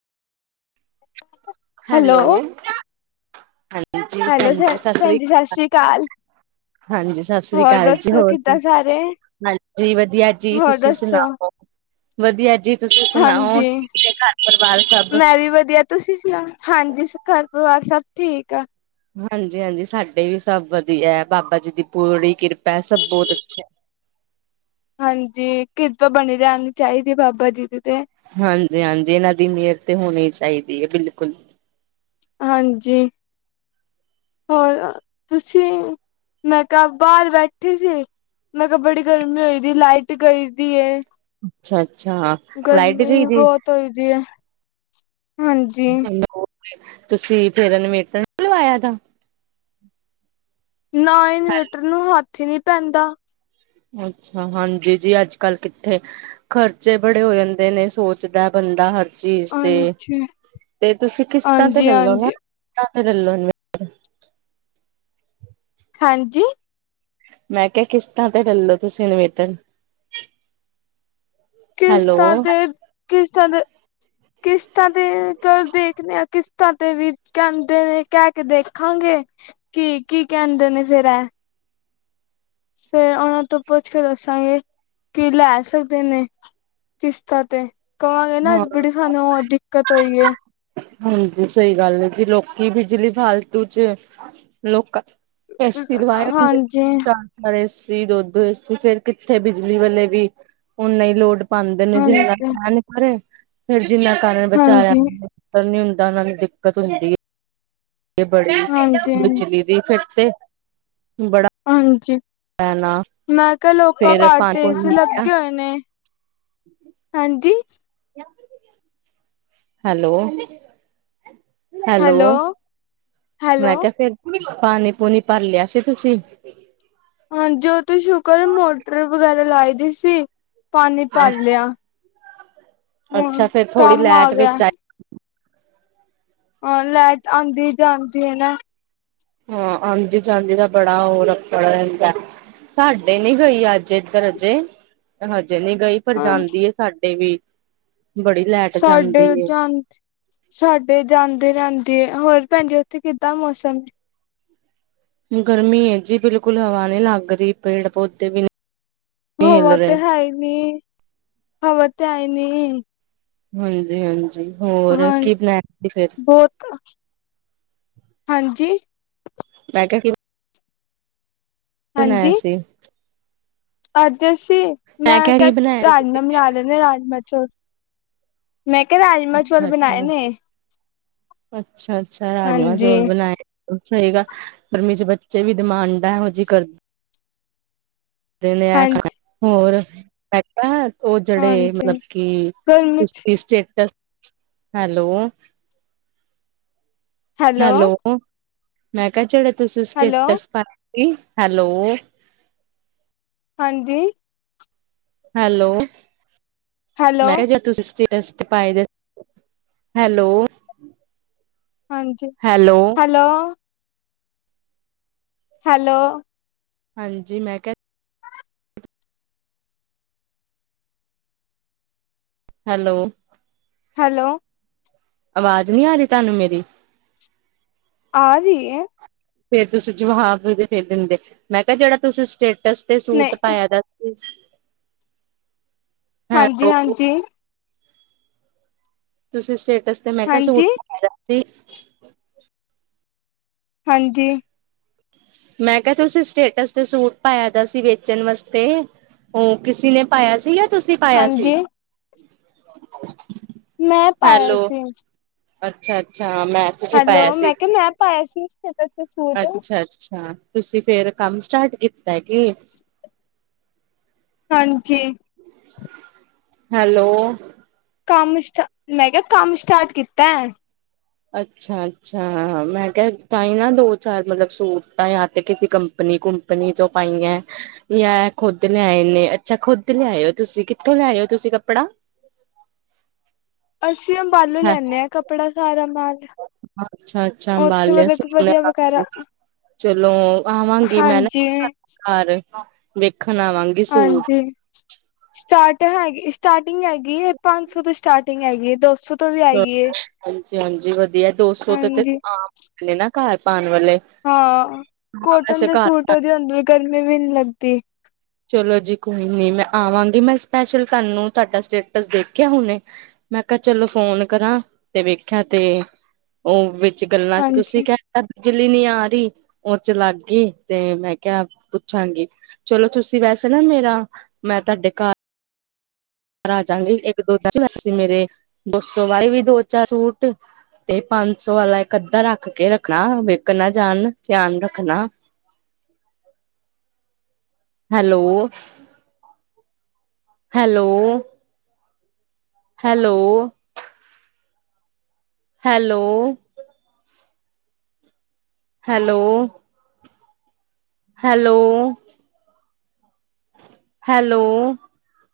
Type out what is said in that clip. Hello ਹਾਂਜੀ! Hello ਹਾਂਜੀ sir ਸਤਿ ਸ੍ਰੀ ਭੈਣ ਜੀ ਅਕਾਲ ਹਾਂਜੀ ਸਤਿ ਸ਼੍ਰੀ ਹੋਰ ਅਕਾਲ ਜੀ ਦੱਸੋ ਹੋਰ ਕਿੱਦਾਂ ਸਾਰੇ? ਹਾਂਜੀ! ਵਧੀਆ ਜੀ ਹੋਰ ਤੁਸੀਂ ਦੱਸੋ? ਸੁਣਾਓ! ਵਧੀਆ ਜੀ ਤੁਸੀਂ ਸੁਣਾਓ! ਹਾਂਜੀ, ਘਰ ਪਰਿਵਾਰ ਸਭ ਮੈਂ ਵੀ ਵਧੀਆ ਤੁਸੀਂ ਸੁਣਾਓ,,, ਹਾਂਜੀ! ਘਰ ਪਰਿਵਾਰ ਸਭ ਠੀਕ ਆ। ਹਾਂਜੀ-ਹਾਂਜੀ ਸਾਡੇ ਵੀ ਸਭ ਵਧੀਆ ਹੈ, ਬਾਬਾ ਜੀ ਦੀ ਪੂਰੀ ਕਿਰਪਾ ਸਭ ਬਹੁਤ ਅੱਛਾ ਹੈ। ਹਾਂਜੀ,, ਕਿਰਪਾ ਬਣੀ ਰਹਿਣੀ ਚਾਹੀਦੀ ਬਾਬਾ ਜੀ ਦੀ ਤੇ। ਹਾਂਜੀ-ਹਾਂਜੀ ਇਹਨਾਂ ਦੀ ਮਿਹਰ ਤੇ ਹੋਣੀ ਚਾਹੀਦੀ ਹੈ। ਬਿਲਕੁਲ,, ਹਾਂਜੀ! ਹੋਰ,, ਤੁਸੀਂ! ਮੈਂ ਤਾ ਬਾਹਰ ਬੈਠੀ ਸੀ। ਮੈਂ ਕਿਹਾ, ਬੜੀ ਗਰਮੀ ਹੋਦੀ ਏ ਲਾਈਟ ਗਈ ਦੀ ਏ,, ਅੱਛਾ-ਅੱਛਾ ਗਰਮੀ ਬਹੁਤ ਹੋਈ ਦੀ ਹੈ। ਤੁਸੀਂ ਫੇਰ ਇਨਵੇਟਰ ਨਹੀ ਲਵਾਇਆ ਦਾ। ਨਾ ਇਨਵੇਟਰ ਨੂੰ ਹੱਥ ਹੀ ਨਹੀਂ ਪੈਂਦਾ। ਅੱਛਾ, ਹਾਂਜੀ ਜੀ ਅੱਜ-ਕੱਲ ਕਿੱਥੇ ਖਰਚੇ ਬੜੇ ਹੋ ਜਾਂਦੇ, ਨੇ ਸੋਚਦਾ ਬੰਦਾ ਚੀਜ਼ ਤੇ ਹਾਂਜੀ, ਤੇ ਤੁਸੀਂ ਕਿਸ਼ਤਾਂ ਤੇ ਹਾਂਜੀ, ਲੈਲੋ ਨਾ ਹਾਂਜੀ। ਕਿਸ਼ਤਾਂ ਲੈਲੋ। ਹਾਂਜੀ, ਮੈਂ ਕਿਹਾ ਕਿਸ਼ਤਾਂ ਤੇ ਲੈਲੋ ਤੁਸੀਂ ਅਨਵੇਟਰ ਹੈਲੋ ਕਿਸ਼ਤਾਂ ਤੇ ਕਿਸ਼ਤਾਂ ਦੇ ਕਿਸ਼ਤਾਂ ਦੇ ਚਲੋ ਦੇਖਦੇ ਆ। ਤੇ ਵੀ ਕਹਿੰਦੇ ਨੇ ਕਹਿ ਕੇ ਦੇਖਾਂਗੇ, ਕੀ ਕੀ ਕਹਿੰਦੇ ਨੇ ਫੇਰ ਐ। ਫੇਰ ਉਹਨਾਂ ਤੋਂ ਪੁੱਛ ਕੇ ਦੱਸਾਂਗੇ, ਕੀ ਲੈ ਸਕਦੇ ਨੇ। ਕਿਸ਼ਤਾਂ ਤੇ ਕਹਾਂਗੇ ਨਾ ਹਾਂ ਬੜੀ ਸਾਨੂੰ ਦਿੱਕਤ ਹੋਈ ਹੈ। ਹਾਂਜੀ ਸਹੀ ਗੱਲ ਹੈ, ਜੀ ਲੋਕੀ ਬਿਜਲੀ ਫਾਲਤੂ ਚ ਲੋਕਾਂ। ਏਸੀ ਦਬਾਏ [inaudible] ਹਾਂਜੀ ਹੁੰ ਏਸੀ ਦੁੱਧ ਏਸੀ, ਫੇਰ ਕਿੱਥੇ ਬਿਜਲੀ ਵਾਲੇ ਵੀ ਹੁਣ ਨਹੀਂ ਲੋੜ ਪਾਦੇ ਨੇ ਜਿੰਨਾ ਹਾਂਜੀ ਹੇਣੀ ਘਰੇ ਫਿਰ ਜਿੰਨਾ ਘਰ ਬਚਾ ਹਾਂਜੀ ਨੀ ਹੁੰਦਾ ਉਹਨਾਂ ਨੂੰ ਦਿੱਕਤ ਹੁੰਦੀ ਹੈ। ਬੜੀ ਹਾਂਜੀ ਬਜਲੀ ਦੀ ਫਿਰ ਤੇ ਬੜਾ ਹਾਂਜੀ, ਨਾ ਮੈਂ ਕਿਹਾ ਲੋਕਾਂ ਫੇਰ ਘਰ ਤੇ ਏਸੀ ਪਾਣੀ, ਲੱਗੇ ਹੋਏ ਨੇ। ਹਾਂਜੀ, [unintelligible] ਹੈਲੋ, ਹੈਲੋ, ਮੈਂ ਹੈਲੋ ਕਿਹਾ ਫਿਰ ਪਾਣੀ ਪੂਣੀ ਭਰ ਲਿਆ ਸੀ ਤੁਸੀਂ? ਹਾਂਜੀ, ਉਹ ਤੋਂ ਸ਼ੁਕਰ ਮੋਟਰ ਵਗੈਰਾ ਲਾਈ ਦੀ ਸੀ, ਪਾਣੀ ਪਾਰ ਲਿਆ। ਅੱਛਾ, ਹੁਣ ਫੇਰ ਥੋੜੀ ਕੰਮ ਆ ਲੈਟ ਗਿਆ ਵਿੱਚ ਆਈ। ਹਾਂ ਲਾਈਟ ਆਂਦੀ ਜਾਂਦੀ ਹੈ ਨਾ, ਹਾਂ ਆਾਂਦੀ ਜਾਂਦੀ ਨਾ ਬੜਾ ਉਹ ਰਫੜ ਰਹਿੰਦਾ। ਸਾਡੇ ਨੀ ਗਈ ਅੱਜ ਇੱਧਰ ਹਜੇ ਹਜੇ ਨੀ ਗਈ। ਪਰ ਹਾਂ ਜਾਂਦੀ ਹੈ ਸਾਡੇ ਵੀ ਬੜੀ, ਲੈਟ ਸਾਡੇ ਜਾਂਦੀ ਏ। ਜਾਂਦੀ ਸਾਡੇ ਜਾਂਦੀ ਰਹਿੰਦੀ ਹੈ ਹੋਰ ਭੈਣ ਜੀ ਉੱਥੇ ਕਿੱਦਾਂ ਮੌਸਮ ਗਰਮੀ ਹੈ, ਜੀ ਬਿਲਕੁਲ ਹਵਾ ਨੀ ਲੱਗ ਰਹੀ ਪੇੜ ਪੌਦੇ ਵੀ ਨਹੀਂ। ਹਿਲ ਹਵਾ ਰਹੇ। ਤੇ ਹੈ ਨੀ ਹਵਾ ਤੇ ਹੈ ਨੀ, ਹਾਂਜੀ-ਹਾਂਜੀ ਹੋਰ ਹਾਂ ਕੀ ਬਣਾਇਆ ਸੀ ਫਿਰ, ਬਹੁਤ ਹਾਂਜੀ, ਮੈਂ ਕਿ ਬਣਾਇਆ ਹਾਂਜੀ ਸੀ। ਅੱਜ ਅਸੀ ਮੈਂ ਕੀ ਕਿਹਾ ਬਣਾਇਆ ਸੀ ਤੁਸੀਂ ਰਾਜਮਾਂ ਫਿਰ? ਬਣਾ ਲੈਂਦੇ ਰਾਜਮਾਂ ਚੋਲ ਮੈਂ ਕਿਹਾ ਰਾਜਮਾਂ ਚੌਲ ਬਣਾਏ ਨੇ, ਅੱਛਾ-ਅੱਛਾ ਰਾਜਮਾਂ ਹਾਂਜੀ ਚੌਲ ਬਣਾਏ। ਸਹੀ ਗਲ ਗਰਮੀ ਚ ਬੱਚੇ ਵੀ ਡਿਮਾਂਡਾ ਹੈ, ਇਹੋ ਜਿਹੀ ਕਰ ਕਰਦੇ ਨੇ ਇਹ ਹਾਂਜੀ ਖਾਣਾ ਹੋਰ ਮੈ ਕਿਹਾ ਉਹ ਜਿਹੜੇ ਮਤਲਬ ਹਾਂਜੀ ਕਿ ਗਰਮੀ ਚ ਉਸਦੀ ਸਟੇਟਸ ਹੈਲੋ ਹੈਲੋ ਮੈਂ ਕਿਹਾ ਜਿਹੜੇ ਤੁਸੀਂ ਹੈਲੋ ਸਟੇਟਸ ਪਾਏ ਸੀ ਹੈਲੋ ਹਾਂਜੀ ਹੈਲੋ ਹੈਲੋ ਮੈਂ ਕਿਹਾ ਜੀ ਤੁਸੀਂ ਸਟੇਟਸ ਪਾਏ ਦੇ ਹੈਲੋ ਹਾਂਜੀ ਹੈਲੋ ਹੈਲੋ ਹੈਲੋ ਹਾਂਜੀ ਮੈਂ ਕਿਹਾ। ਹੈਲੋ। ਹੈਲੋ। ਆਵਾਜ਼ ਨਹੀਂ ਆ ਰਹੀ ਤੁਹਾਨੂੰ ਮੇਰੀ। ਆ ਰਹੀ ਹੈ। ਫਿਰ ਤੁਸੀਂ ਜਵਾਬ ਫਿਰ ਦਿੰਦੇ ਮੈਂ ਕਿਹਾ ਜਿਹੜਾ ਤੁਸੀਂ ਸਟੇਟਸ ਤੇ ਨਹੀਂ ਸੂਟ ਪਾਇਆ ਦਾ। ਹੂ,,, ਹਾਂਜੀ ਹਾਂਜੀ। ਤੁਸੀਂ ਸਟੇਟਸ ਤੇ ਮੈਂ ਕਿਹਾ ਸੂਟ ਹਾਂਜੀ ਪਾਇਆ ਸੀ। ਹਾਂਜੀ। ਮੈਂ ਕਿਹਾ ਤੁਸੀਂ ਸਟੇਟਸ ਤੇ ਸੂਟ ਪਾਇਆ ਦਾ ਸੀ ਵੇਚਣ ਵਾਸਤੇ। ਉਹ ਕਿਸੀ ਨੇ ਪਾਇਆ ਸੀ ਜਾਂ ਤੁਸੀਂ ਪਾਇਆ ਸੀ। ਹਾਂਜੀ ਮੈਂ ਪਾਇਆ ਹੈਲੋ ਸੀ। ਅੱਛਾ ਅੱਛਾ ਮੈਂ। ਤੁਸੀਂ ਹੈਲੋ ਪਾਇਆ ਸੀ ਮੈਂ ਕਿਹਾ ਮੈਂ ਪਾਇਆ ਸੀ ਸਟਟੇਸ ਤੇ। ਸੂਟ ਅੱਛਾ ਅੱਛਾ ਤੁਸੀਂ ਫਿਰ ਕੰਮ ਸਟਾਰਟ ਕੀਤਾ ਕਿ। [inaudible] ਹਾਂਜੀ। ਹੈਲੋ। ਕੰਮ ਸਟਾ ਮੈਂ ਕਿਹਾ ਕੰਮ ਸਟਾਰਟ ਕੀਤਾ ਹੈ। ਅੱਛਾ ਅੱਛਾ ਮੈਂ ਕਿਹਾ ਤਾਂ ਹੀ ਨਾ ਦੋ ਚਾਰ ਮਤਲਬ ਸੂਟਾਂ ਜਾਂ ਤੇ ਕਿਸੇ ਕੰਪਨੀ। ਕੁਪੰਨੀ ਤੋਂ ਪਾਈਆ ਹੈ। ਯਾਰ ਖੁੱਦ ਲਿਆਏ ਨੇ ਅੱਛਾ ਖੁਦ ਲਿਆਇਓ ਤੁਸੀਂ ਕਿੱਥੋਂ ਲਿਆਇਓ ਤੁਸੀਂ ਕੱਪੜਾ। [inaudible] ਅਸੀਂ ਅੰਬਾਲੇ ਲੈਣੇ ਹਾਂ ਕੱਪੜਾ ਸਾਰਾ ਮਾਲ ਅੱਛਾ ਅੱਛਾ ਉੱਥੇ ਅੰਬਾਲੇ ਸੀ ਮਤਲਬ ਵਧੀਆ ਵਗੈਰਾ ਅੰਬਾਲੇ ਸੀ। ਚਲੋ ਆਵਾਂਗੀ ਮੈਂ ਨਾ ਹਾਂਜੀ ਘਰ ਵੇਖਣ ਆਵਾਂਗੀ। ਸੂਟ ਹਾਂਜੀ ਸਟਾਰਟ ਹੈਗੀ ਸਟਾਰਟਿੰਗ ਹੈਗੀ ਹੈ ਪੰਜ ਸੌ ਤੋਂ ਸਟਾਰਟ। ਸਟਾਟਿੰਗ ਹੈਗੀ ਦੌ ਸੌ। ਤੋਂ ਵੀ ਹੈਗੀ ਹੈ ਹਾਂਜੀ ਹਾਂਜੀ ਵਧੀਆ ਦੋ ਸੌ ਤੇ ਤੇ ਹਾਂਜੀ ਆਮ ਨੇ ਨਾ ਘਰ ਪਾਉਣ ਵਾਲੇ। ਹਾਂ ਕੋਟਨ ਵੈਸੇ ਦੇ ਘਰ ਸੂਟ ਪਾ ਉਹਦੀ ਅੰਦਰ ਗਰਮੀ ਵੀ ਨਹੀਂ ਲੱਗਦੀ। ਚਲੋ ਜੀ ਕੋਈ ਨੀ ਮੈਂ ਆਵਾਂਗੀ ਮੈਂ ਸਪੈਸ਼ਲ ਤੁਹਾਨੂੰ ਤੁਹਾਡਾ ਸਟੇਟਸ ਦੇਖਿਆ ਹੁਣੇ। ਮੈਂ ਕਿਹਾ ਚਲੋ ਫੋਨ ਕਰਾਂ ਤੇ ਵੇਖਿਆ ਤੇ ਉਹ। ਚਿਕਨ ਲੰਚ ਹਾਂਜੀ। ਤੁਸੀਂ ਕਹਿਆ। ਬਿਜਲੀ ਨੀ ਆ ਰਹੀ ਉਹ 'ਚ ਲੱਗ ਗਈ ਤੇ ਮੈਂ ਕਿਹਾ ਪੁੱਛਾਂਗੀ। ਚਲੋ ਤੁਸੀਂ ਵੈਸੇ ਨਾ ਮੇਰਾ ਮੈਂ ਤੁਹਾਡੇ ਘਰ। ਬਾਹਰ ਆਜਗੇ ਇੱਕ ਦੋ ਵੈਸੇ ਮੇਰੇ ਦੋ ਔਰ ਸਵਾਈ ਵੀ ਦੋ ਚਾਰ ਸੂਟ। ਤੇ ਪੰਜ ਸੌ ਵਾਲਾ ਇੱਕ ਅੱਧਾ ਰੱਖ ਕੇ ਰੱਖਣਾ ਵਿਕ ਨਾ ਜਾਣ ਧਿਆਨ ਰੱਖਣਾ ਹੈ। Hello. Hello. Hello. Hello. Hello. Hello. Hello.